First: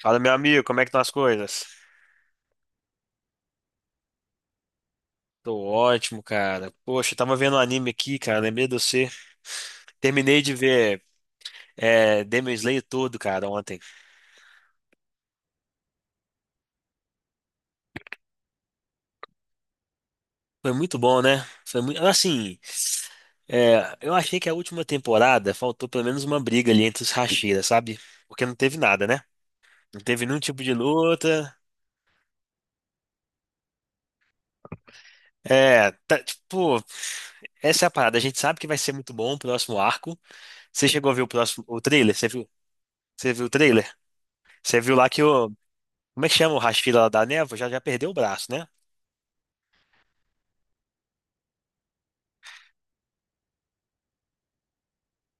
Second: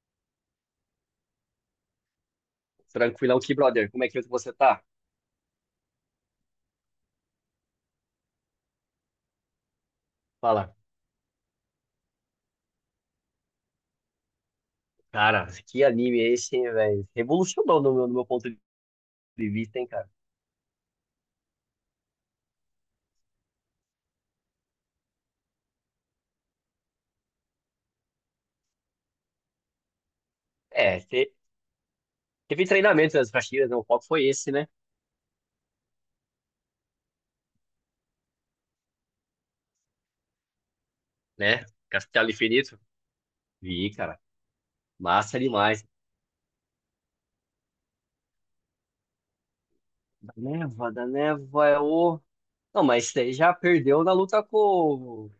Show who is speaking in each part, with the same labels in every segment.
Speaker 1: Fala, meu amigo, como é que estão as coisas?
Speaker 2: Tranquilão aqui, brother. Como é que você tá?
Speaker 1: Tô ótimo, cara. Poxa, eu tava vendo um anime aqui, cara. Lembrei de você. Terminei de
Speaker 2: Fala.
Speaker 1: ver Demon Slayer todo, cara, ontem.
Speaker 2: Cara, que anime é esse, hein, velho? Revolucionou no meu ponto de vista, hein, cara?
Speaker 1: Foi muito bom, né? Foi muito. Assim, eu achei que a última temporada faltou pelo menos uma briga ali entre os Hashiras, sabe? Porque não teve nada, né? Não teve nenhum tipo de
Speaker 2: É,
Speaker 1: luta.
Speaker 2: teve treinamento das Castilhas, né? O foco foi esse, né?
Speaker 1: É, tá, tipo, essa é a parada. A gente sabe que vai ser muito bom o próximo arco. Você chegou a ver o próximo,
Speaker 2: Né?
Speaker 1: o trailer? Você
Speaker 2: Castelo
Speaker 1: viu?
Speaker 2: Infinito.
Speaker 1: Você viu o
Speaker 2: Vi,
Speaker 1: trailer?
Speaker 2: cara.
Speaker 1: Você viu lá que
Speaker 2: Massa
Speaker 1: o,
Speaker 2: demais.
Speaker 1: como é que chama o Rashford lá da névoa? Já perdeu o braço, né?
Speaker 2: Da Neva é o. Não, mas isso aí já perdeu na luta com.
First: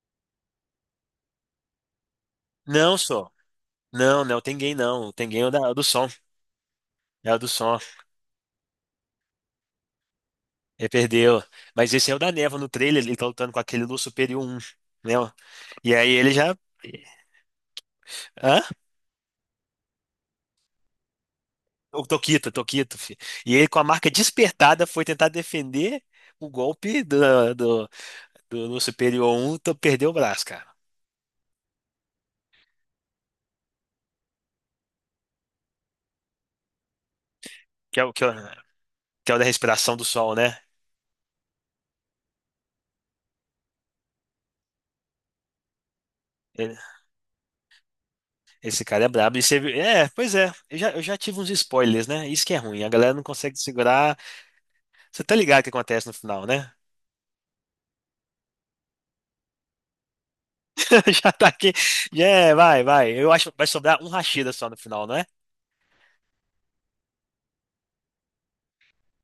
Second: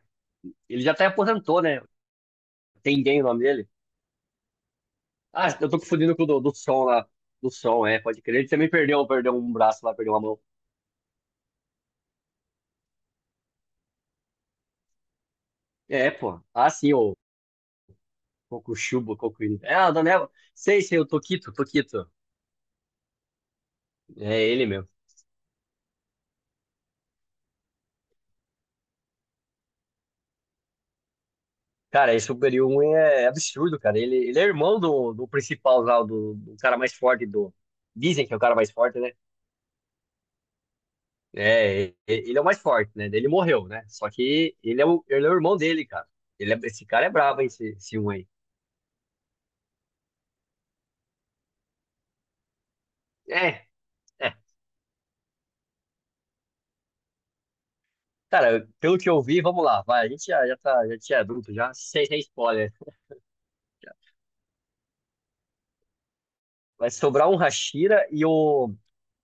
Speaker 2: Ele já até aposentou, né?
Speaker 1: Não,
Speaker 2: Tengen o
Speaker 1: só.
Speaker 2: nome dele.
Speaker 1: Não, não é o Tengen, não. O Tengen é
Speaker 2: Ah,
Speaker 1: o,
Speaker 2: eu
Speaker 1: é o
Speaker 2: tô
Speaker 1: do som.
Speaker 2: confundindo com o do som lá.
Speaker 1: É o do
Speaker 2: Do
Speaker 1: som.
Speaker 2: som, é, pode crer. Ele também perdeu um braço lá, perdeu uma mão.
Speaker 1: Ele perdeu. Mas esse é o da névoa no trailer. Ele tá lutando com aquele Lua Superior um. Né? E aí
Speaker 2: É,
Speaker 1: ele
Speaker 2: pô.
Speaker 1: já.
Speaker 2: Ah, sim,
Speaker 1: Hã?
Speaker 2: Kokushubo, Kokuri. É, a Daniela. Sei, o Tokito,
Speaker 1: O
Speaker 2: Tokito.
Speaker 1: Toquito, Toquito, filho. E ele, com a marca
Speaker 2: É ele
Speaker 1: despertada,
Speaker 2: mesmo.
Speaker 1: foi tentar defender o golpe do Lua Superior um. Então perdeu o braço, cara.
Speaker 2: Cara, esse Superior 1 é absurdo, cara. Ele é irmão do principal lá, do cara mais forte do.
Speaker 1: Que é o, que
Speaker 2: Dizem
Speaker 1: é o,
Speaker 2: que é o cara mais forte, né?
Speaker 1: que é o da respiração do sol, né?
Speaker 2: É, ele é o mais forte, né? Ele morreu, né? Só que ele é o irmão dele, cara. Esse cara é brabo, hein, esse um, aí.
Speaker 1: Esse cara é brabo. E você... É, pois é. Eu já tive uns spoilers, né? Isso que é ruim. A galera não consegue
Speaker 2: É,
Speaker 1: segurar.
Speaker 2: é.
Speaker 1: Você tá ligado o que acontece no final, né?
Speaker 2: Cara, pelo que eu vi, vamos lá. Vai, a gente já, já tá, já tinha
Speaker 1: Já tá
Speaker 2: adulto,
Speaker 1: aqui.
Speaker 2: já, sem
Speaker 1: Já é,
Speaker 2: spoiler.
Speaker 1: vai, vai. Eu acho que vai sobrar um Rashida só no final, não é?
Speaker 2: Vai sobrar um Hashira e o.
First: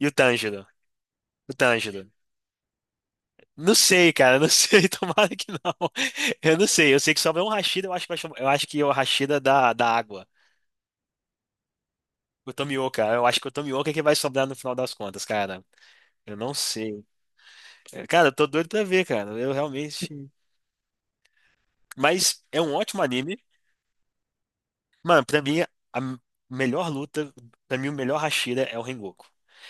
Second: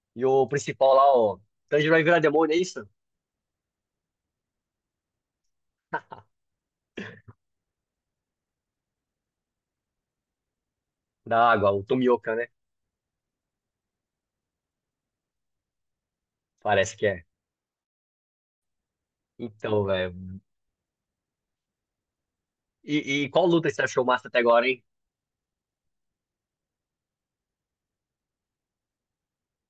Speaker 1: E o
Speaker 2: E o
Speaker 1: Tanjiro.
Speaker 2: principal lá, ó,
Speaker 1: O
Speaker 2: Tanjiro
Speaker 1: Tanjiro.
Speaker 2: vai virar demônio, é isso?
Speaker 1: Não sei, cara. Não sei. Tomara que não. Eu não sei. Eu sei que sobra um Rashida. Eu acho que, eu acho que é o Rashida da, da água.
Speaker 2: Da água, o Tomioka, né?
Speaker 1: O Tomioka. Eu acho que o Tomioka é que vai sobrar no final das contas, cara. Eu não
Speaker 2: Parece
Speaker 1: sei.
Speaker 2: que é.
Speaker 1: É, cara, eu tô doido pra ver, cara. Eu
Speaker 2: Então,
Speaker 1: realmente.
Speaker 2: velho.
Speaker 1: Mas é um
Speaker 2: E,
Speaker 1: ótimo
Speaker 2: e
Speaker 1: anime.
Speaker 2: qual luta você achou massa até agora, hein?
Speaker 1: Mano, pra mim, melhor luta, pra mim, o melhor Hashira é o Rengoku.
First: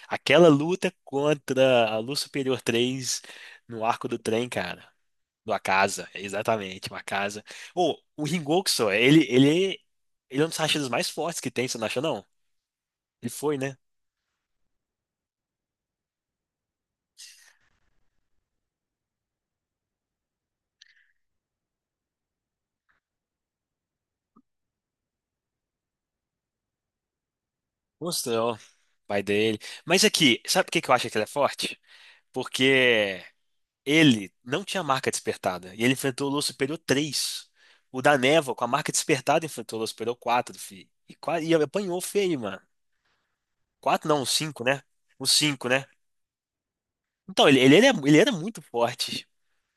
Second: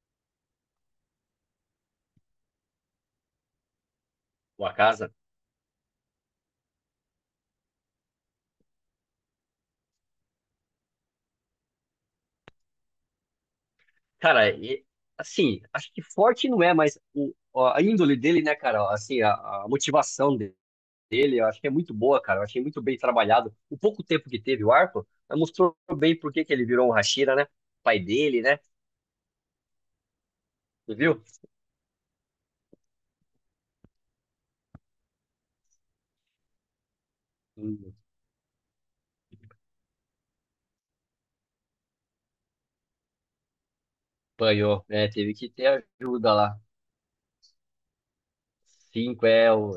Speaker 1: Aquela luta contra a Luz Superior 3 no arco do trem,
Speaker 2: O
Speaker 1: cara.
Speaker 2: Akaza?
Speaker 1: Do Akaza, exatamente, o Akaza. Ô, o Rengoku só, ele é um dos Hashiras mais fortes que tem, você não acha, não? Ele foi, né?
Speaker 2: Cara, assim, acho que forte não é, mas a índole dele, né, cara? Assim, a motivação dele, eu acho que é muito boa, cara. Eu achei muito bem trabalhado. O pouco tempo que teve o arco, mostrou bem por que que ele virou um Hashira, né? Pai dele,
Speaker 1: Mostrou,
Speaker 2: né?
Speaker 1: pai dele. Mas aqui, sabe por que que eu
Speaker 2: Você
Speaker 1: acho que
Speaker 2: viu?
Speaker 1: ele é forte? Porque ele não tinha marca despertada. E ele enfrentou o Lua Superior 3.
Speaker 2: Hum,
Speaker 1: O da Névoa, com a marca despertada, enfrentou o Lua Superior 4 fi. E, e apanhou feio, mano. Quatro não, o cinco, né?
Speaker 2: Apanhou, né?
Speaker 1: O
Speaker 2: Teve que
Speaker 1: cinco, né?
Speaker 2: ter ajuda lá.
Speaker 1: Então, ele, ele era muito
Speaker 2: Cinco
Speaker 1: forte.
Speaker 2: é o.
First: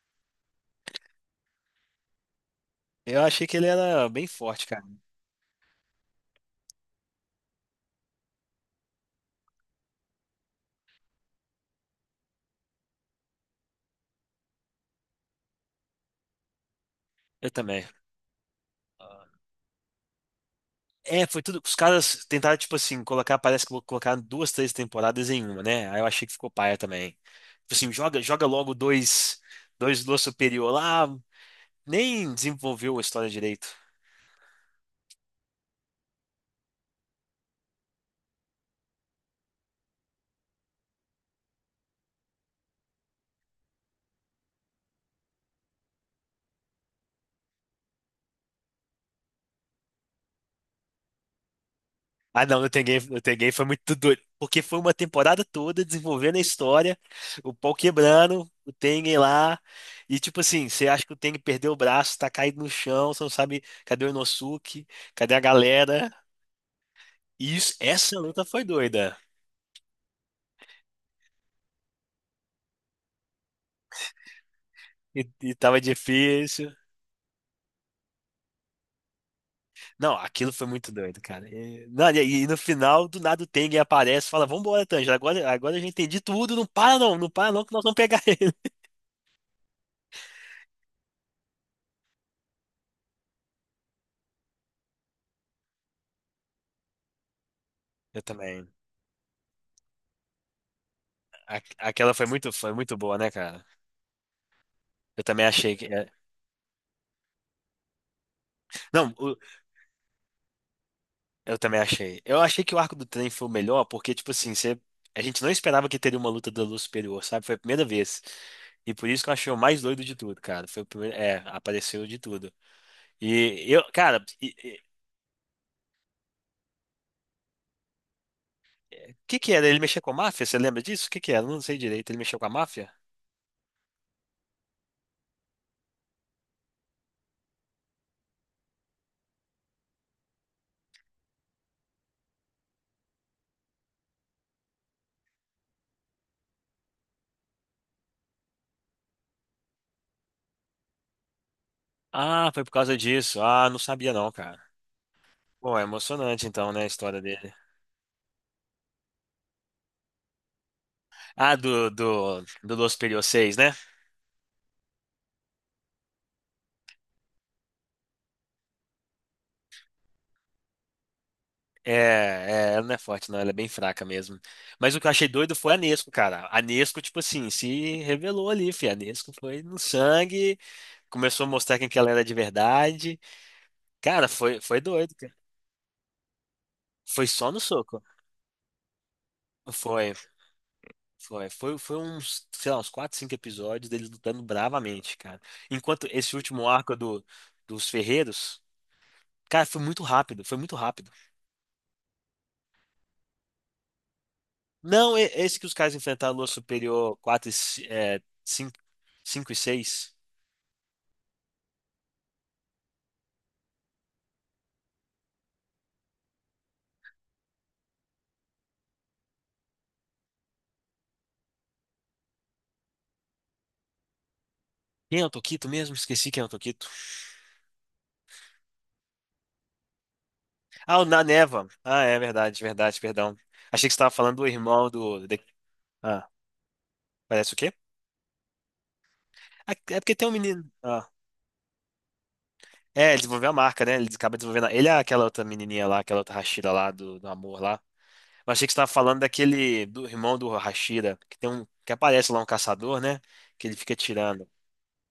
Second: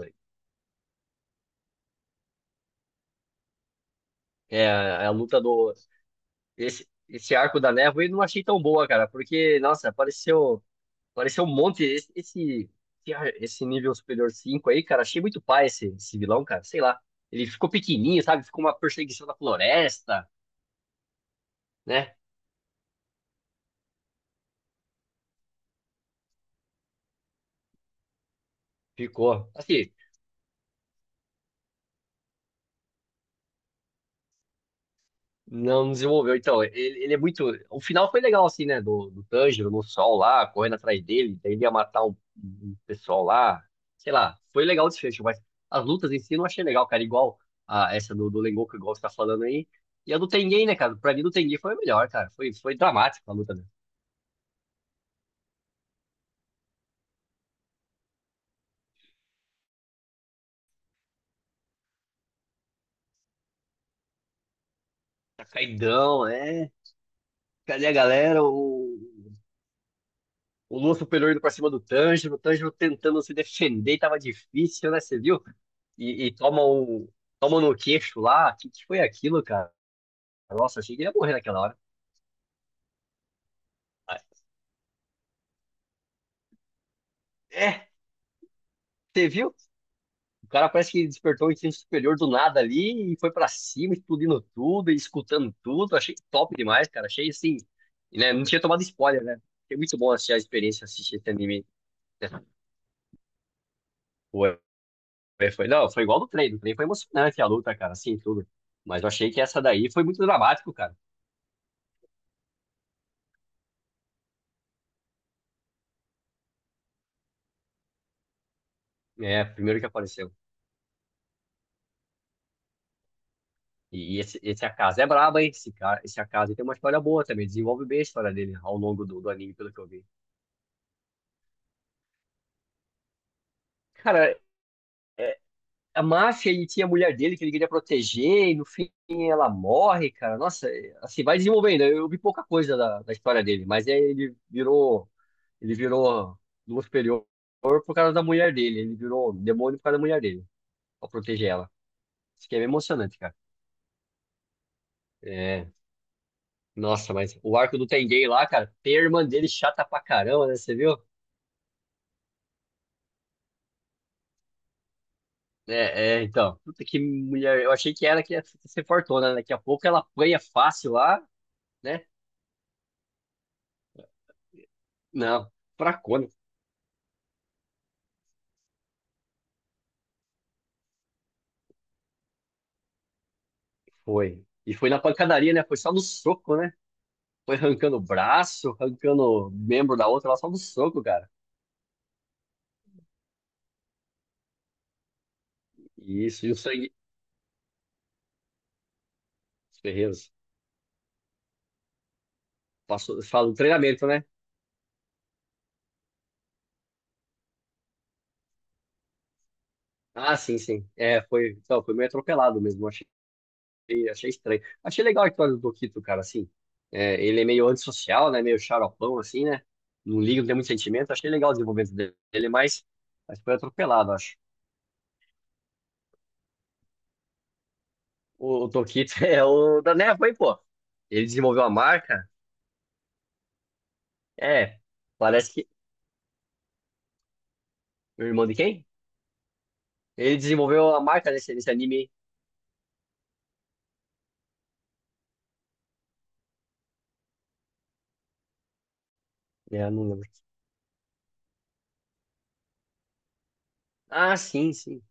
Speaker 1: Eu achei que ele era bem forte,
Speaker 2: É,
Speaker 1: cara.
Speaker 2: a luta do. Esse arco da névoa eu não achei tão boa, cara, porque, nossa, apareceu um monte. Esse nível superior 5 aí, cara, achei muito pai esse vilão, cara, sei lá. Ele
Speaker 1: Eu
Speaker 2: ficou
Speaker 1: também.
Speaker 2: pequenininho, sabe? Ficou uma perseguição na floresta,
Speaker 1: É, foi tudo. Os
Speaker 2: né?
Speaker 1: caras tentaram, tipo assim, colocar, parece que vou colocar duas, três temporadas em uma, né? Aí eu achei que ficou paia também. Tipo assim, joga logo dois,
Speaker 2: Ficou. Assim,
Speaker 1: dois Lua Superior lá. Nem desenvolveu a história direito.
Speaker 2: não desenvolveu. Então, ele é muito. O final foi legal, assim, né? Do Tanjiro no sol lá, correndo atrás dele. Daí ele ia matar um pessoal lá. Sei lá, foi legal o desfecho, mas as lutas em si eu não achei legal, cara. Igual a essa do Rengoku, igual você tá falando aí. E a do Tengen, né, cara? Pra mim, do Tengen foi a melhor, cara.
Speaker 1: Ah,
Speaker 2: Foi,
Speaker 1: não,
Speaker 2: foi
Speaker 1: No
Speaker 2: dramático a
Speaker 1: Ten Game
Speaker 2: luta,
Speaker 1: foi
Speaker 2: né?
Speaker 1: muito doido. Porque foi uma temporada toda desenvolvendo a história, o pau quebrando, o Tengen lá. E tipo assim, você acha que o Tengen perdeu o braço, tá caído no chão, você não sabe cadê o Inosuke, cadê a
Speaker 2: Tá
Speaker 1: galera.
Speaker 2: caidão, é.
Speaker 1: E isso,
Speaker 2: Cadê a
Speaker 1: essa luta
Speaker 2: galera?
Speaker 1: foi
Speaker 2: O
Speaker 1: doida.
Speaker 2: O Lua superior indo pra cima do Tanjiro, o Tanjiro tentando se defender, e tava difícil, né? Você
Speaker 1: E,
Speaker 2: viu?
Speaker 1: e tava
Speaker 2: E
Speaker 1: difícil.
Speaker 2: toma um no queixo lá. O que, que foi aquilo, cara?
Speaker 1: Não, aquilo foi
Speaker 2: Nossa,
Speaker 1: muito
Speaker 2: achei que ele ia
Speaker 1: doido,
Speaker 2: morrer
Speaker 1: cara.
Speaker 2: naquela hora.
Speaker 1: E, não, e no final, do nada o Tengen aparece e fala: Vambora, Tanjiro, agora, agora eu já entendi tudo, não para não, não para não, que nós
Speaker 2: É,
Speaker 1: vamos pegar ele.
Speaker 2: você viu? O cara parece que despertou o instinto superior do nada ali e foi pra cima, explodindo tudo, e escutando tudo. Achei top demais, cara. Achei assim,
Speaker 1: Eu
Speaker 2: né? Não tinha
Speaker 1: também.
Speaker 2: tomado spoiler, né? Foi muito bom assistir a experiência, assistir esse anime.
Speaker 1: Aquela
Speaker 2: Né?
Speaker 1: foi muito boa, né, cara?
Speaker 2: Foi.
Speaker 1: Eu também achei que.
Speaker 2: Não, foi
Speaker 1: É.
Speaker 2: igual do trem. Do trem foi emocionante a luta, cara, assim, tudo. Mas eu
Speaker 1: Não,
Speaker 2: achei que essa daí foi muito dramático, cara.
Speaker 1: eu também achei. Eu achei que o arco do trem foi o melhor, porque, tipo assim, você... a gente não esperava que teria uma luta da luz superior, sabe? Foi a primeira vez. E por isso que eu
Speaker 2: É,
Speaker 1: achei o
Speaker 2: primeiro
Speaker 1: mais
Speaker 2: que
Speaker 1: doido de
Speaker 2: apareceu.
Speaker 1: tudo, cara. Foi o primeiro. É, apareceu de tudo. E eu,
Speaker 2: E,
Speaker 1: cara,
Speaker 2: esse Akaza é brabo, hein? Esse, cara, esse Akaza tem uma história boa também. Desenvolve bem a história dele ao longo
Speaker 1: o
Speaker 2: do
Speaker 1: que que
Speaker 2: anime,
Speaker 1: era?
Speaker 2: pelo
Speaker 1: Ele
Speaker 2: que eu
Speaker 1: mexia
Speaker 2: vi.
Speaker 1: com a máfia? Você lembra disso? O que que era? Eu não sei direito. Ele mexeu com a máfia?
Speaker 2: Cara, é, a máfia, ele tinha a mulher dele que ele queria proteger, e no fim ela morre, cara. Nossa, é, assim, vai desenvolvendo. Eu vi pouca coisa da história dele, mas é, ele virou. Ele virou Lua Superior por causa da mulher dele. Ele virou demônio por causa da mulher dele. Pra proteger ela. Isso
Speaker 1: Ah,
Speaker 2: aqui é
Speaker 1: foi
Speaker 2: bem
Speaker 1: por causa
Speaker 2: emocionante, cara.
Speaker 1: disso. Ah, não sabia não, cara.
Speaker 2: É.
Speaker 1: Bom, é emocionante então, né, a
Speaker 2: Nossa,
Speaker 1: história
Speaker 2: mas
Speaker 1: dele.
Speaker 2: o arco do Tenguei lá, cara, tem a irmã dele chata pra caramba, né? Você viu?
Speaker 1: Ah, do Los Period 6, né?
Speaker 2: É, é, então. Puta que mulher. Eu achei que era que ia ser fortuna, né? Daqui a pouco ela apanha fácil lá, né?
Speaker 1: Ela não é forte, não, ela é bem fraca mesmo. Mas o que eu achei
Speaker 2: Não,
Speaker 1: doido foi a Nesco,
Speaker 2: fracona.
Speaker 1: cara. A Nesco, tipo assim, se revelou ali, fi. A Nesco foi no sangue, começou a mostrar quem que ela era de verdade. Cara,
Speaker 2: Foi.
Speaker 1: foi,
Speaker 2: E
Speaker 1: foi
Speaker 2: foi na
Speaker 1: doido, cara.
Speaker 2: pancadaria, né? Foi só no soco, né?
Speaker 1: Foi só
Speaker 2: Foi
Speaker 1: no
Speaker 2: arrancando o
Speaker 1: soco.
Speaker 2: braço, arrancando o membro da
Speaker 1: Foi,
Speaker 2: outra, lá só no soco, cara.
Speaker 1: foi uns, sei lá, uns 4, 5 episódios deles lutando bravamente, cara. Enquanto esse
Speaker 2: Isso, e o
Speaker 1: último
Speaker 2: sangue.
Speaker 1: arco do, dos Ferreiros, cara,
Speaker 2: Os
Speaker 1: foi muito
Speaker 2: ferreiros.
Speaker 1: rápido, foi muito rápido.
Speaker 2: Passou, fala do treinamento, né?
Speaker 1: Não, esse que os caras enfrentaram a Lua Superior 4, é, 5 5 e 6.
Speaker 2: Ah, sim, sim. É, foi. Então, foi meio atropelado mesmo, eu achei. E achei estranho. Achei legal a história do Doquito, cara, assim. É, ele é meio antissocial, né? Meio xaropão, assim, né? Não liga, não tem muito sentimento. Achei legal o desenvolvimento dele, mas, foi atropelado, acho.
Speaker 1: Quem é o Toquito mesmo? Esqueci quem é o Toquito.
Speaker 2: O Doquito é o da Neva, hein, pô?
Speaker 1: Ah, o Na
Speaker 2: Ele desenvolveu
Speaker 1: Neva.
Speaker 2: a
Speaker 1: Ah, é
Speaker 2: marca.
Speaker 1: verdade, verdade, perdão. Achei que você estava falando do
Speaker 2: É,
Speaker 1: irmão do.
Speaker 2: parece que.
Speaker 1: Ah, parece o quê?
Speaker 2: O irmão de quem?
Speaker 1: Ah, é porque tem um
Speaker 2: Ele
Speaker 1: menino.
Speaker 2: desenvolveu a
Speaker 1: Ah,
Speaker 2: marca nesse anime.
Speaker 1: é, ele desenvolveu a marca, né? Ele acaba desenvolvendo. Ele é aquela outra menininha lá, aquela outra Hashira lá do, do amor lá. Mas achei que você estava falando
Speaker 2: É,
Speaker 1: daquele.
Speaker 2: eu não
Speaker 1: Do
Speaker 2: lembro.
Speaker 1: irmão do Hashira, que tem um. Que aparece lá um caçador, né? Que ele fica
Speaker 2: Ah,
Speaker 1: tirando.
Speaker 2: sim, sim.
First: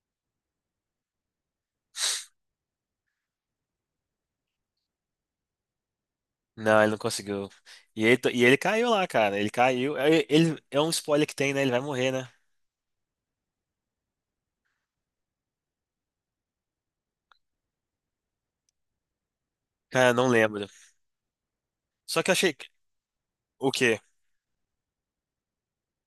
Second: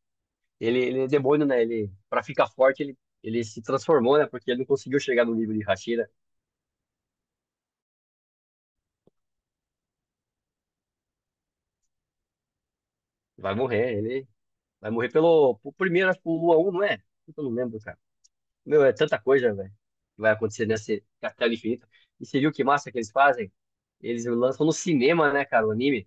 Speaker 2: Ele é demônio, né? Ele, pra ficar forte, ele se transformou, né? Porque ele não conseguiu chegar no nível de Hashira.
Speaker 1: Não, ele não conseguiu. E ele caiu lá, cara. Ele caiu. É um spoiler que tem, né? Ele vai morrer, né?
Speaker 2: Vai morrer, ele. Vai morrer por primeiro, acho que pelo Lua Um, não é? Puta, eu não lembro, cara. Meu, é tanta coisa, velho,
Speaker 1: Cara,
Speaker 2: que
Speaker 1: não
Speaker 2: vai
Speaker 1: lembro.
Speaker 2: acontecer nesse Castelo Infinito.
Speaker 1: Só
Speaker 2: E
Speaker 1: que eu
Speaker 2: você viu
Speaker 1: achei.
Speaker 2: que massa que eles fazem?
Speaker 1: O quê?
Speaker 2: Eles lançam no cinema, né, cara, o anime.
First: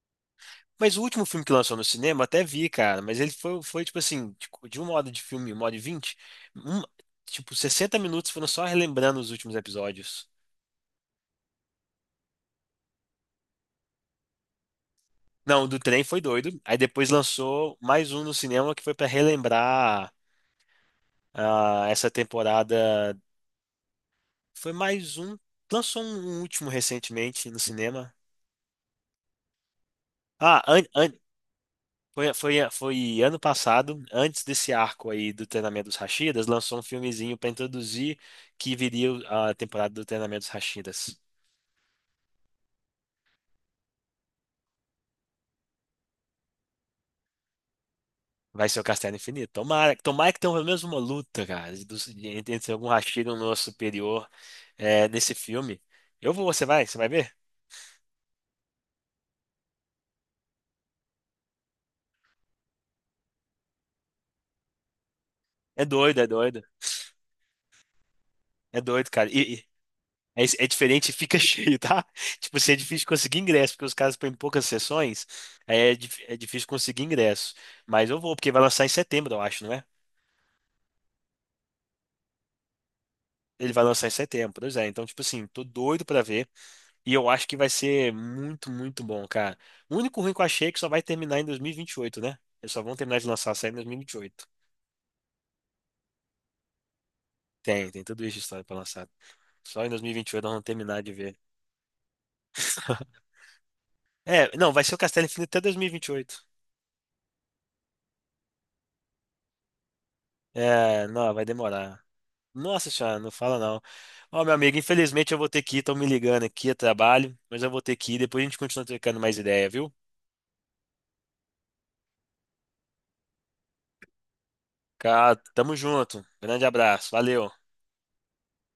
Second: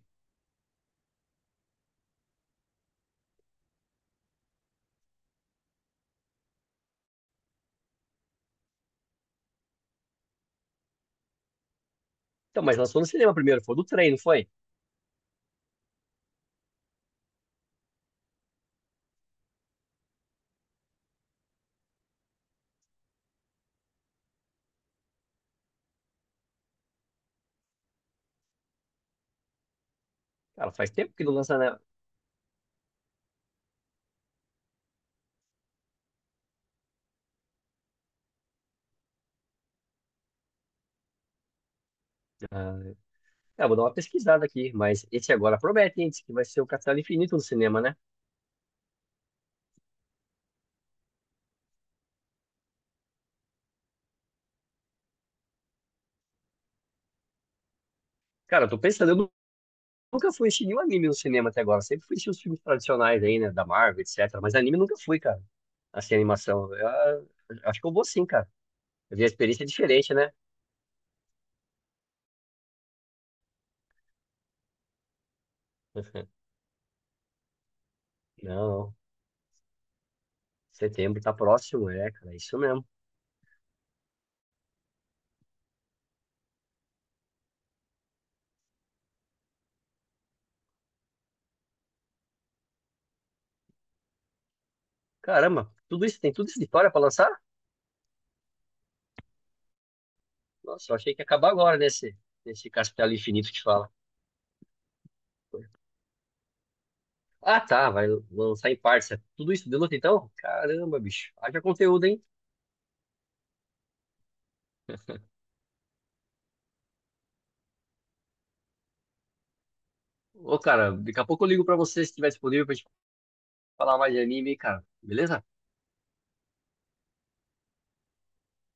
Speaker 1: Mas o último filme que lançou no cinema, até vi, cara, mas ele foi, foi tipo assim, tipo, de uma hora de filme, uma hora e vinte, um- tipo, 60 minutos foram só relembrando os últimos episódios.
Speaker 2: Então, mas lançou no cinema primeiro, foi do trem, não foi?
Speaker 1: Não, o do trem foi doido. Aí depois lançou mais um no cinema que foi pra relembrar ah, essa temporada. Foi mais um. Lançou um, um último recentemente no cinema. Ah,
Speaker 2: Cara,
Speaker 1: an-
Speaker 2: faz tempo
Speaker 1: an-
Speaker 2: que não lança, né?
Speaker 1: Foi, ano passado, antes desse arco aí do treinamento dos Rashidas, lançou um filmezinho pra introduzir que viria a temporada do treinamento dos Rashidas.
Speaker 2: Ah, é, vou dar uma pesquisada aqui, mas esse agora promete, hein, diz que vai ser o Castelo Infinito no cinema, né?
Speaker 1: Vai ser o Castelo Infinito. Tomara, tomara que tenha pelo menos uma luta, cara, entre entre algum Rashida e um nosso superior é, nesse filme. Eu vou, você vai ver?
Speaker 2: Cara, eu tô pensando, nunca fui assistir nenhum anime no cinema até agora, sempre fui assistir os filmes tradicionais aí, né, da Marvel, etc. Mas anime nunca fui, cara,
Speaker 1: É
Speaker 2: assim,
Speaker 1: doido, é doido.
Speaker 2: animação. Acho que eu vou sim, cara.
Speaker 1: É doido,
Speaker 2: Eu vi a
Speaker 1: cara. E
Speaker 2: experiência diferente, né?
Speaker 1: é, é diferente, e fica cheio, tá? Tipo, assim, é difícil conseguir ingresso, porque os caras põem poucas sessões, aí é, é difícil conseguir ingresso. Mas eu vou, porque vai
Speaker 2: Não,
Speaker 1: lançar em
Speaker 2: não.
Speaker 1: setembro, eu acho, não é?
Speaker 2: Setembro tá próximo, é, cara. É isso mesmo.
Speaker 1: Ele vai lançar em setembro, pois é. Então, tipo assim, tô doido pra ver. E eu acho que vai ser muito, muito bom, cara. O único ruim que eu achei é que só vai terminar em 2028, né? Eles só vão terminar de lançar a série em 2028.
Speaker 2: Caramba, tudo isso, tem tudo isso de história pra lançar?
Speaker 1: Tem, tem tudo isso de história pra lançar. Só em 2028 nós vamos
Speaker 2: Nossa, eu
Speaker 1: terminar de
Speaker 2: achei que ia
Speaker 1: ver.
Speaker 2: acabar agora nesse castelo infinito que fala.
Speaker 1: É, não, vai ser o Castelo Infinito até 2028.
Speaker 2: Ah, tá, vai lançar em partes. É tudo isso de luta, então? Caramba,
Speaker 1: É,
Speaker 2: bicho.
Speaker 1: não, vai
Speaker 2: Haja
Speaker 1: demorar.
Speaker 2: conteúdo, hein?
Speaker 1: Nossa senhora, não fala não. Ó, meu amigo, infelizmente eu vou ter que ir, estão me ligando aqui a trabalho, mas eu vou ter que ir. Depois a gente continua trocando mais ideia, viu?
Speaker 2: Ô, cara, daqui a pouco eu ligo pra você se tiver disponível pra gente falar mais de anime, cara.
Speaker 1: Cara,
Speaker 2: Beleza?
Speaker 1: tamo junto. Grande abraço, valeu.